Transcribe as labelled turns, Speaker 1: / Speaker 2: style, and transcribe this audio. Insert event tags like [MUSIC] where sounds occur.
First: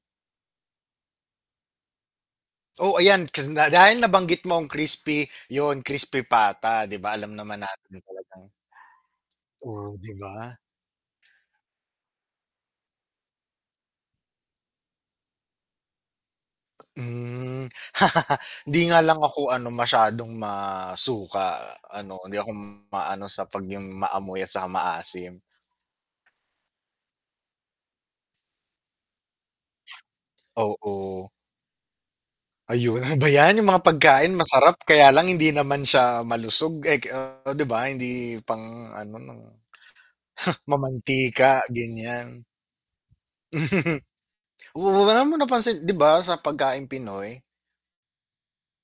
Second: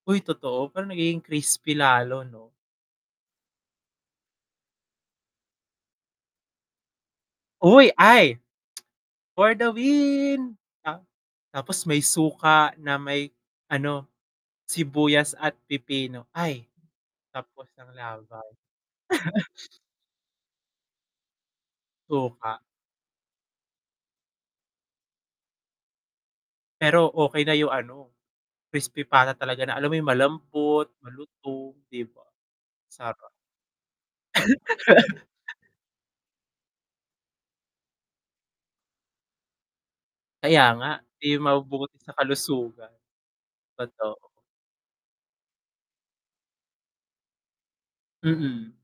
Speaker 1: Uy, totoo pero nagiging crispy lalo 'no?
Speaker 2: Oh ayan, k da dahil nabanggit mo ang crispy yun, crispy pata di ba alam naman
Speaker 1: Uy,
Speaker 2: natin
Speaker 1: ay!
Speaker 2: talagang
Speaker 1: For the
Speaker 2: Oh, 'di
Speaker 1: win!
Speaker 2: ba?
Speaker 1: Ta tapos may suka na may ano, sibuyas at pipino, ay tapos
Speaker 2: Hmm,
Speaker 1: ng
Speaker 2: [LAUGHS]
Speaker 1: laban.
Speaker 2: hindi nga lang ako
Speaker 1: [LAUGHS]
Speaker 2: ano masyadong masuka ano hindi ako
Speaker 1: Suka.
Speaker 2: maano sa 'pag yung maamoy at saka maasim.
Speaker 1: Pero okey na yung ano, crispy pata talaga na alam mo yung malambot
Speaker 2: Oo.
Speaker 1: malutong 'di ba?
Speaker 2: Ayun
Speaker 1: Sarap.
Speaker 2: ba yan, yung mga pagkain masarap kaya lang
Speaker 1: [LAUGHS]
Speaker 2: hindi naman siya malusog eh, ke 'di ba? Hindi pang ano,
Speaker 1: Kaya nga 'di
Speaker 2: mamantika,
Speaker 1: mabubuti sa
Speaker 2: ganyan.
Speaker 1: kalusugan.
Speaker 2: [CHUCKLES]
Speaker 1: Totoo.
Speaker 2: Oo, alam mo napansin, 'di ba? sa pagkaing Pinoy?
Speaker 1: Mm.